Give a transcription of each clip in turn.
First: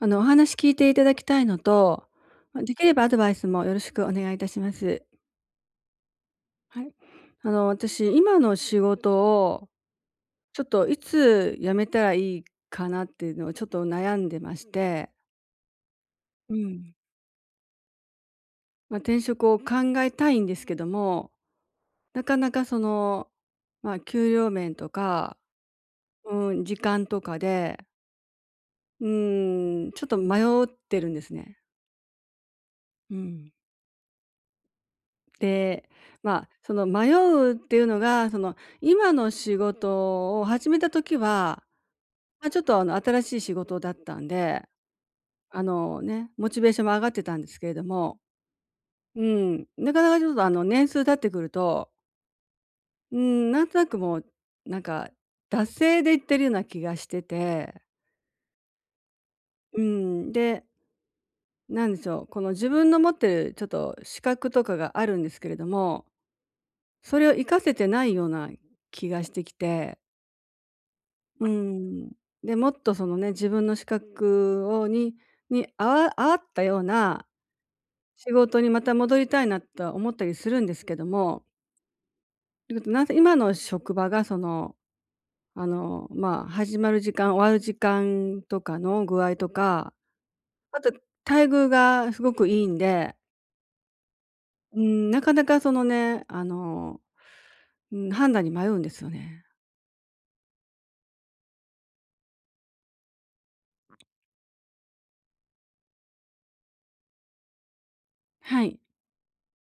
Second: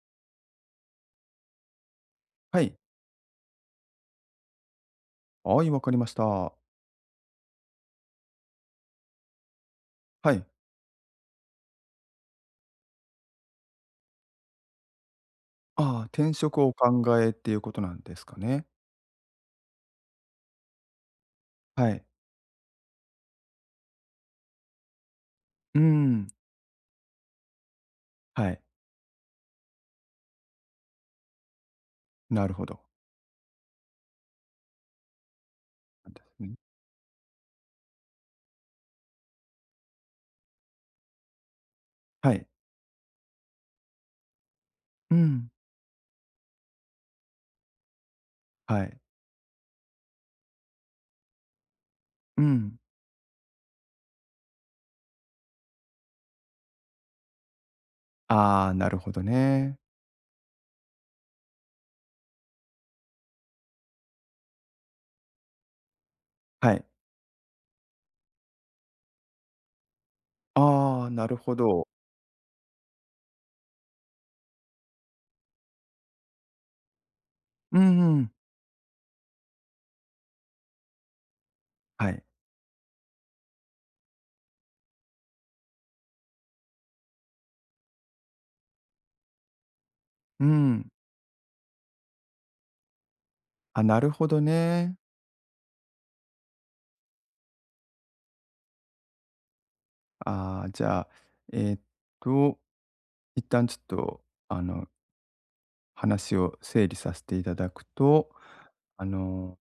お話聞いていただきたいのと、はでい。きればアドバイスもよろしくお願いいたします。はい、わかりました。はい。私、今の仕事を、はい。ちょっといつ辞めたらいいかなっていうのをちょっと悩んでまして。ああ、転う職をお考ん。えっていうことなんですかね。まあ、転職を考えたいんですけども、はい。なかなかその、まあ、給料面とか、うーん、うん、時間とかで、はい。うん、ちょっと迷ってるんですね。なるほど。うん。で、なんですまあ、ね。その迷うっていうのが、その今の仕事を始めた時は、はい。まあ、ちょっと新しい仕事だったんで、うん、モチベーションも上がってたんですけれども、はい。うん、なかなかちょっと年数経ってくると、うん。うん、なんとなくもうなんか惰性でいってるような気がしてて、ああ、なるほどね。うん、で、なんでしょう、この自分の持ってるちょっと資格とかがあるんですけれども、はい。それを活かせてないような気がしてきてああ、なるうほど。ん。で、もっとそのね、自分の資格に、合ったようなうんう仕ん。事にまた戻りたいなとは思ったりするんですけども、はい。なぜ今の職場がその、まあ、始まる時間、終わる時間とかの具合とか、うあん。と待遇がすごくいいんで、あ、なるほどうね。ん、なかなかそのね、うん、判断に迷うんですよね。ああ、じゃあ、えっと、一旦ちょっと、あの、話を整理させていただくと、はい。あの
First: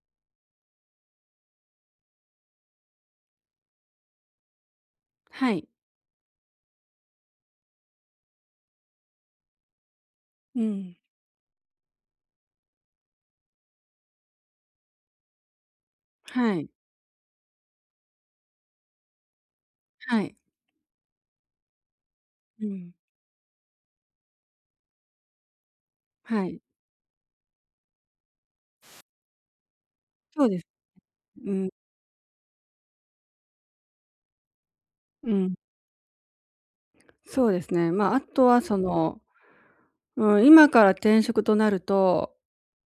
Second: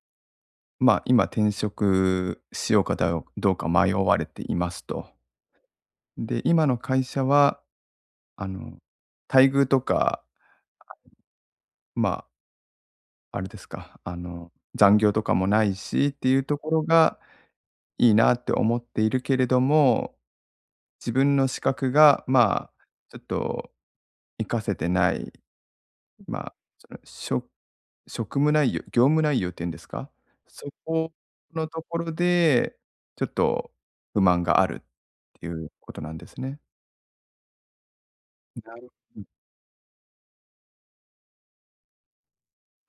まあ、今転職しようかだどうか迷われていますと。はい。で、今の会社は、あの、待遇とか、うん。まあ、あれですか、残業とかもないしっていうはとい。ころがいいなって思っているけれども、はい。自分の資格が、うまあ、ん。ちょっと活かせてない、はまあ、い。そのしょ職務内容業務内容っていうんですか？そうです。そこうのん。ところで、ちょっと不満があるうっていん、うことなんですね。そうですね。まあ、あとはなそるの、ほどうん、今から転職となると、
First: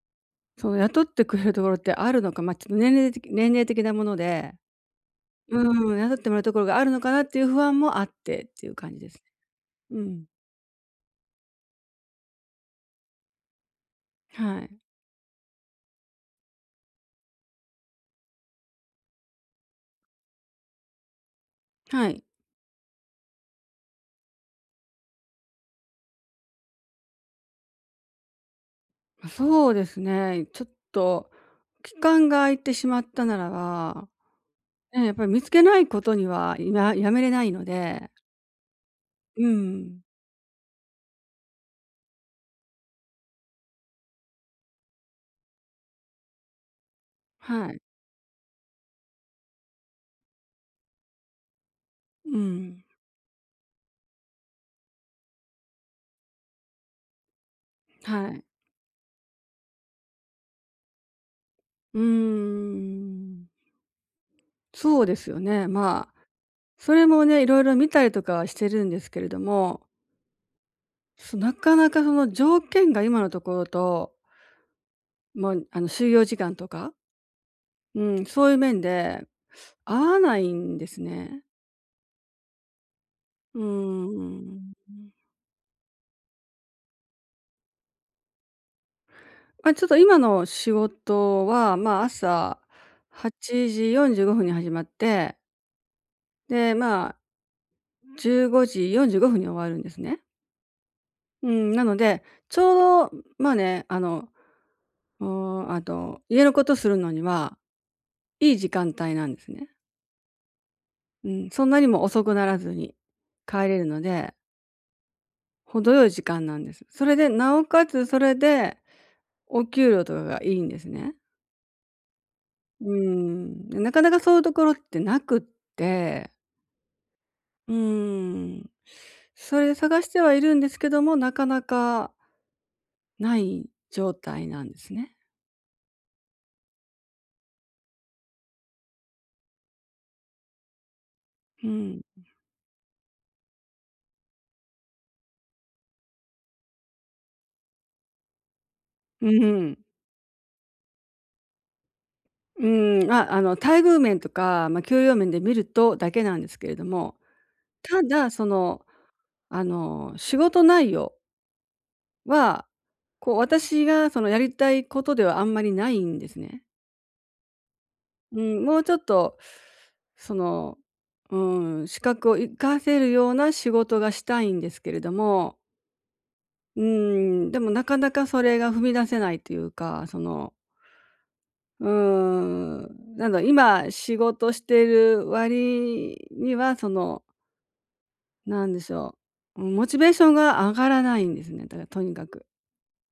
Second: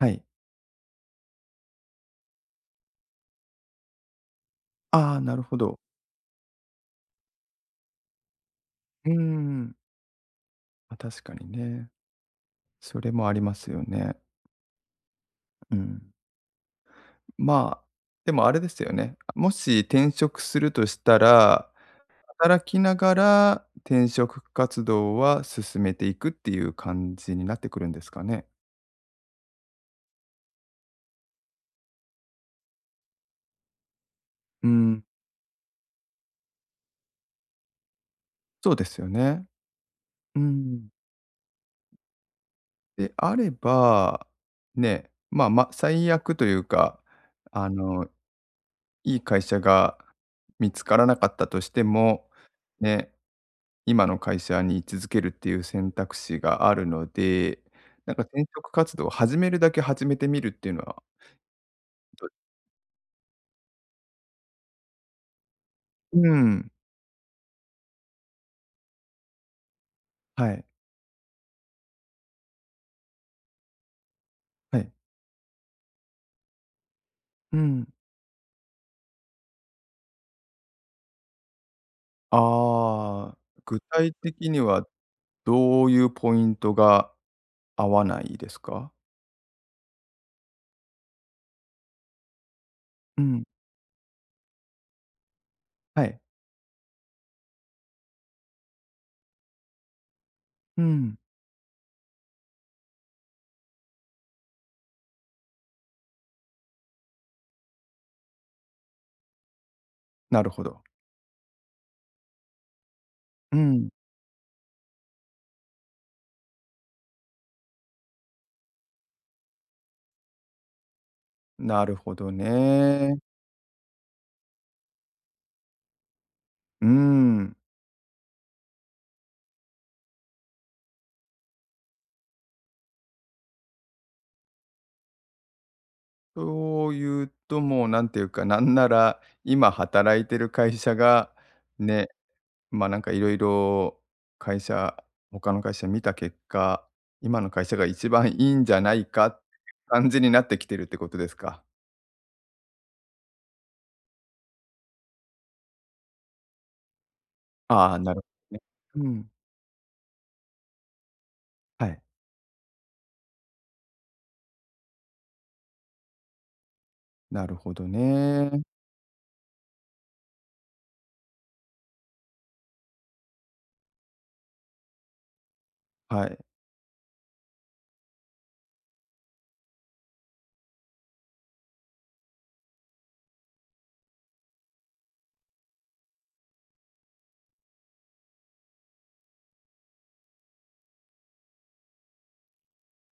はい。その雇ってくれるところってあるのか、まあ、ちょっと年齢的なもので、ああ、なるほうど。ん、雇ってもらうところがあるのかなっていう不安もあってっていう感じうでーすね。ん。うん。まあ、確かにね。それもありますよね。はい。うん。まあ、でもあれですよね。もし転職するとしたら、はい。働きながら転職活動は進めていくっていう感じになってくるんですかね？ま、そうですね。ちょっと期間が空いてしまったならば、うん、ねやっぱり見つけないことには、今ややめれないので、そうですよね。うん、うん。であれば、ね、まあ、ま、最悪というか、あはい。の、いい会社が見つからなかったとしても、うん、ね、今の会社に居続けるっていう選択肢があるので、なんかは転い。職活動を始めるだけ始めてみるっていうのは、うーどん。そうですよね。まあ、ん、それもね、いろいろ見たりとかはしてるんですけれども、はい、そ、なかなかその条件が今のところと、はい。まあ、就業時間とか、うん。うん、そういう面で合わないんですね。ああ、うー具体的にん。はどういうポイントが合わないですか？まあ、ちょっと今の仕事は、まあ、朝うん、8時45分に始まって、はい。で、まあ、15時45分に終わるんですね。うん、うん、なので、ちょうど、まあね、うーあと、家のことするのには、いい時間帯なんですね。なるほど。うん、そんなにも遅くならずにう帰れるん。ので、程よい時間なんです。それで、なおかつそれで、お給料とかがいいんですね。なるほどうーね。ん、でなかなかそういうところってなくって、うん。うーん、それで探してはいるんですけども、なかなかない状態なんですね。そういうと、もうなんていうか、なんなら、今働いてる会社が、うん。ね、ま、なんかいろいろ会社他の会社見た結果、今の会社が一番いいんじゃないうかっんてうん。感じになってきてるってことですか？うん、あ、待遇面とか、まあ、給料面で見るとだけなんですけれども、ああ、たなるほだ、そどね。の、うん。仕事内容はい。は、こう、私が、その、やりたいことではあんまりないんですね。なるほどうね。ん、もうちょっと、その、うん、資格を生かせるような仕事がしたいんですけれども、はい。うん、でもなかなかそれが踏み出せないというか、そのうーん、なんだろう、今仕事してる割には、その、なんでしょう、モチベーションが上がらないんですね、だからとにかく。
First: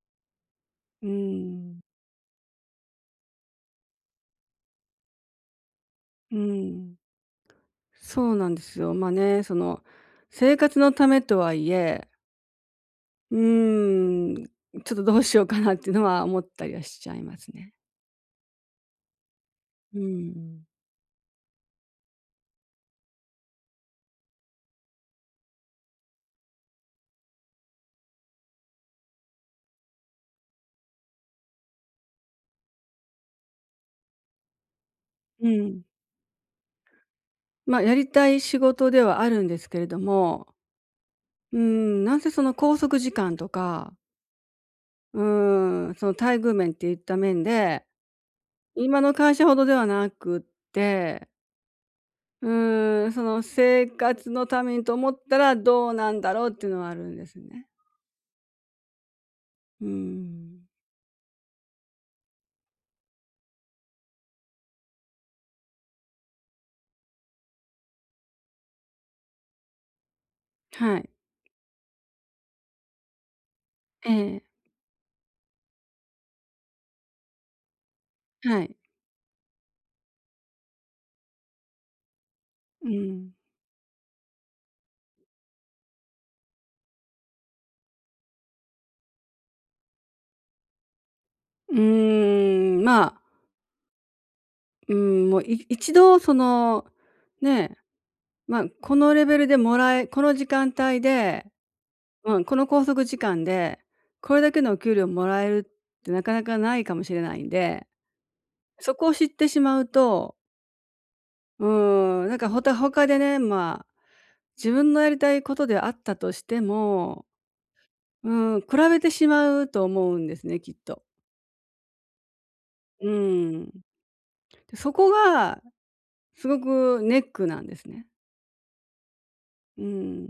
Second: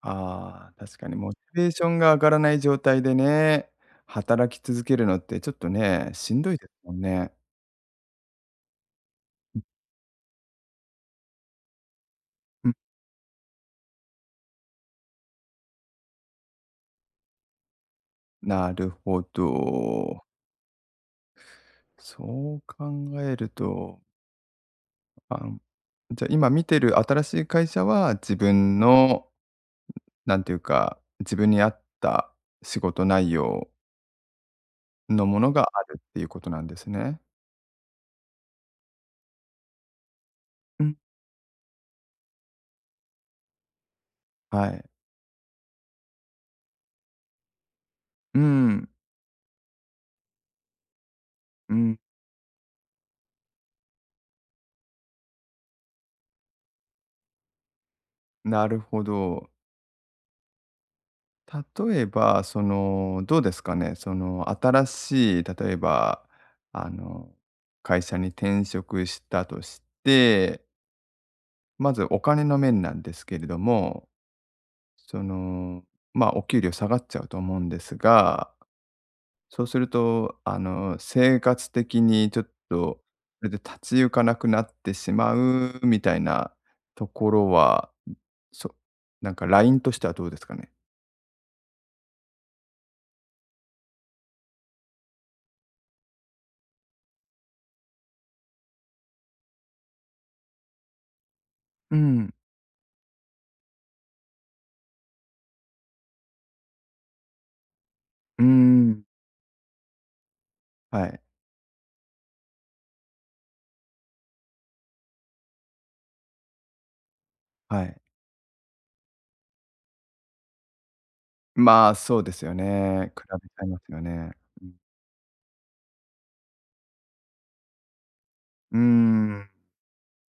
ああ、確うかにモチベーん、ションが上がらない状態でね、働き続けるのってちょっとね、しうんどいですもん、んね。そうなんですよ。まあね、その、生活のためとはいえ、うん、うーん、ちょっとどうしようかなっていうのは思ったりはしちゃいますね。なるほうど。ん、そう考えると、あん、じゃ、今見てる新しい会社は、自分の、なんていうか、自分に合った仕事内容のもうのがあん。るっていうことなんですね。まあ、やりたい仕事ではあるんですけれども、うん、うん、なんせその拘束時間とかはい。うーん、その待遇面っていった面で、うん、今の会社ほどではなくって、うん、うーん、その生活のためにと思ったらどうなんだろうっていうのはあるんですね。なるほど。うーん。例えば、その、どうですかね、その、新しい、例えば、あの、会社に転職したとしてはい。まずお金の面なんですけれども、ええ、その、まあ、お給料下がっちゃうと思うんですが、はい。そうすると、生活的にちょっうと、ん。それで立ち行かなくなってしまうみたいなところは、そなんかラインとしてはどうですかね？うーん、まあ、うーん、もう、一度その、ね、まあ、このレベルでもらえこの時間帯で、うん、うん、この拘束時間で、これだけのお給料もらえるってなかなかないかもしれないんでうーそん。こを知ってしまうと、はい、うーん、なんか他でね、まあ、自分のやりたいことであったとしても、はい。うん、比べてしまうと思うんですね、きっと。まあ、そうですようね。比べちゃん。いますよね。うで、ん。そこがすごくネックなんですね。うーん。うん。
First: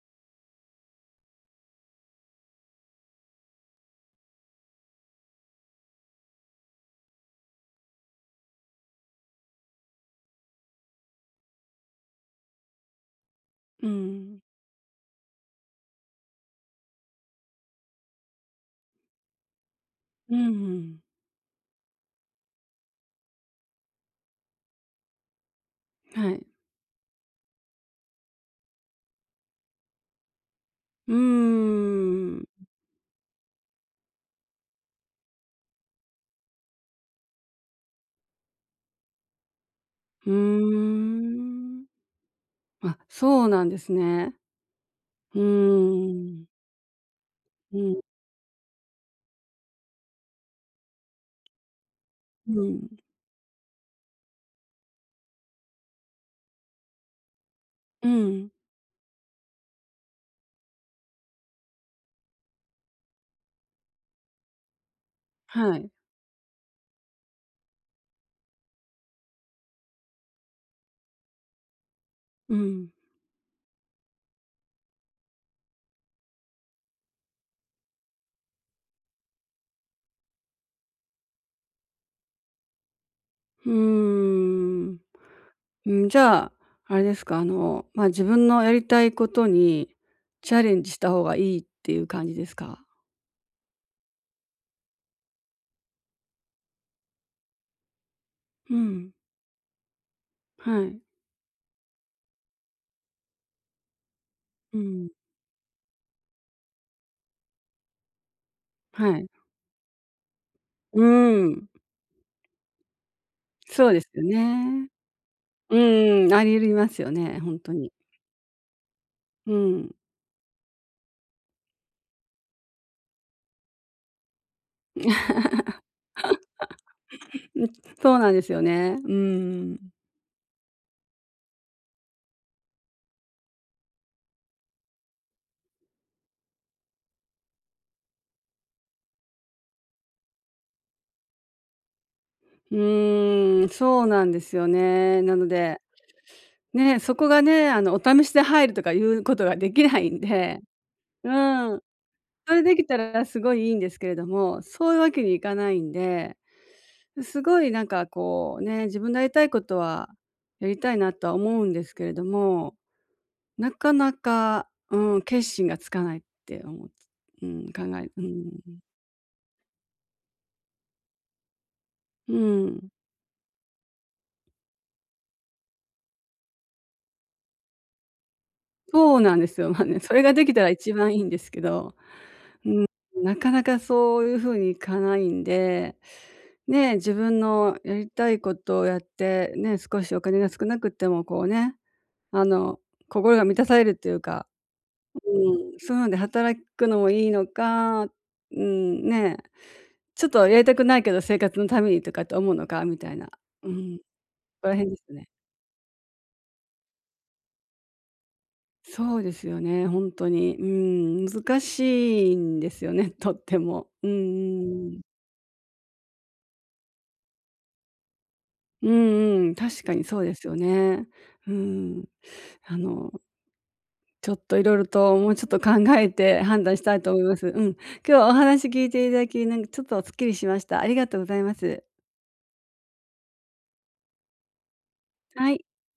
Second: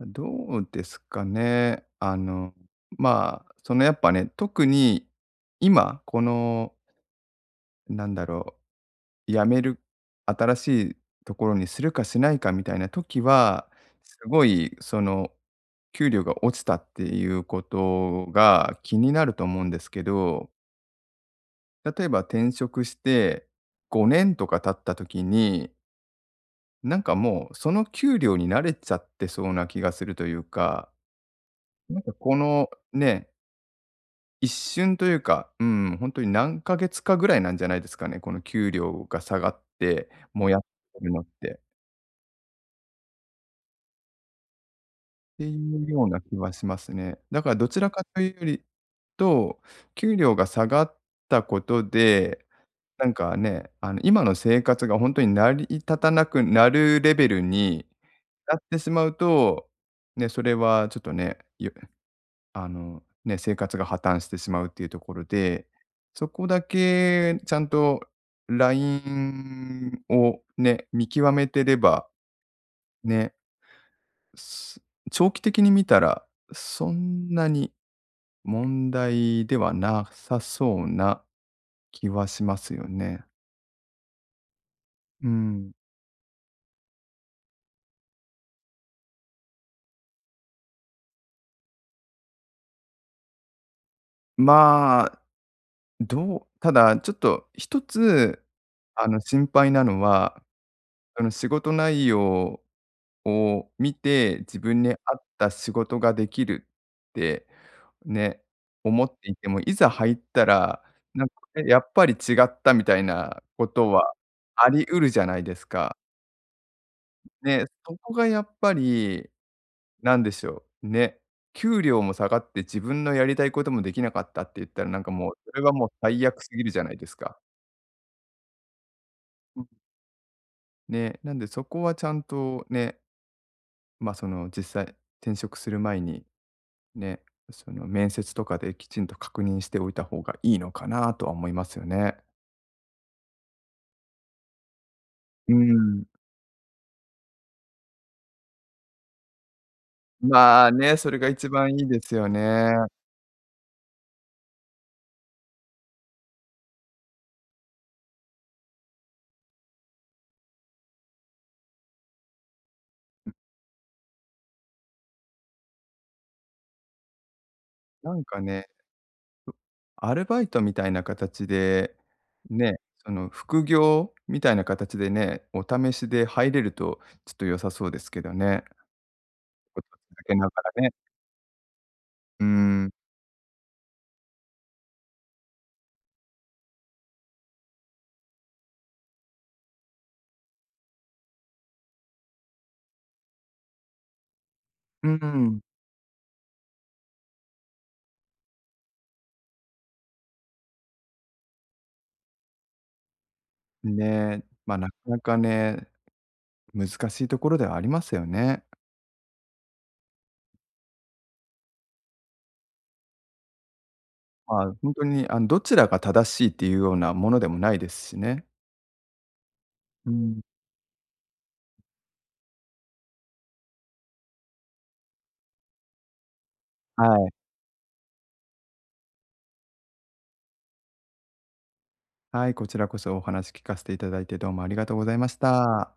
どうですかね。まあ、そのやっぱね、特に今、この、なんだろう、辞める、新しいところにするかしないかみたいな時は、うすん。ごい、その、給料が落ちたっていうことが気になると思うんですけうんど、うん。例えば転職して5年とか経った時に、はい。なんかもうその給料に慣れちゃってそうな気がするというか、うーなんかこん。のね、一瞬というか、うん、本当に何ヶ月かぐらいなんじゃないですかね、この給料が下がって、うもやっーてるのって。ん。あ、そうなんですね。っうーていうような気ん。はしますね。だからどうちらん、かというよりと、給料が下がったことで、うん。なんかね、今の生活が本当に成り立たなくなるレベルにうん。なってしまうと、ね、それはちょっとね、あの、ね、生活が破綻してしまうっていうところで、はい。そこだけちゃんとラインをね、見極めてれば、うん。ね、す長期的に見たら、そんなに問題ではなさそうな気はしますよね。うーん。うん。うん、じゃあ、あれですか、ま、あ自分のやりたいことにチャレンジした方がいいっていう感じですか？まあ、ただちょっと一つ、うん、心配なのは、はい。仕事内容を見て、自う分に合ん、った仕事ができるってね、思っはい。ていても、いざ入ったら、うなんかん、ね、やっぱり違ったみたいなこそとうですはよありね。得るじゃないですか。うん、ありますよね、ほんね、とに。そこがやっぱり、うん、なんでしょう、ね、給料も下がって自分のやりたいこともできなかったって言ったら、なんかもう、それはもう最悪すぎるじゃないですか。そうなんですよね。ううん。ん。ね、なんでそこはちゃんとね、ま、その実際転職する前にね、その面接とかできちんと確認しておいた方がいいのかなとは思いますよね。うーん、そうなんですよね。なのうで、ん。ね、そこがね、お試しで入るとかいうことができないんで、まあね、それがう一番いん。いですよそれね。できたらすごいいいんですけれども、そういうわけにいかないんで、すごいなんかこうね、自分のやりたいことはやりたいなとは思うんですけれども、なかなか、うん、決心がつかないって思う。うん、考えなうんかん。ね、アルバイトみたいな形で、うね、ん。その副業みたいな形でね、お試しで入れるとちょっと良さそうですけどね。そうなんですよ。こまあとね、それ続がけでながきたららね。一番いいんですけど、うん。なかなかそういうふうにいかないんで、ね、自分のやりたいことをやって、ね、少しお金が少なくってもこうねあの、心が満たされるっていうか、うん。うん、そういうので働くのもいいのか、うん、ね、ちょっとやりたくないけど生活のためにとかって思うのかみたいな、うん、そね、こらま、な辺かですなね。かね、難しいところではありますよね。そうですよね、本当に。うん、難しいんですよね、とっても。うんまうあ、んほんうん。とに、どちらが正しいっていうようなものでもないですしね。うんうん、確かにうそうでん。すよね。うん。あのちょっといろいろと、もうちょっと考えて判断したいとは思いい。ます。うん。今日はお話聞いていただき、なんかちょっとすっきりしました。ありがとうございます。はい、こちらこそお話聞かせていただいてどうもありがとうございましはい。た。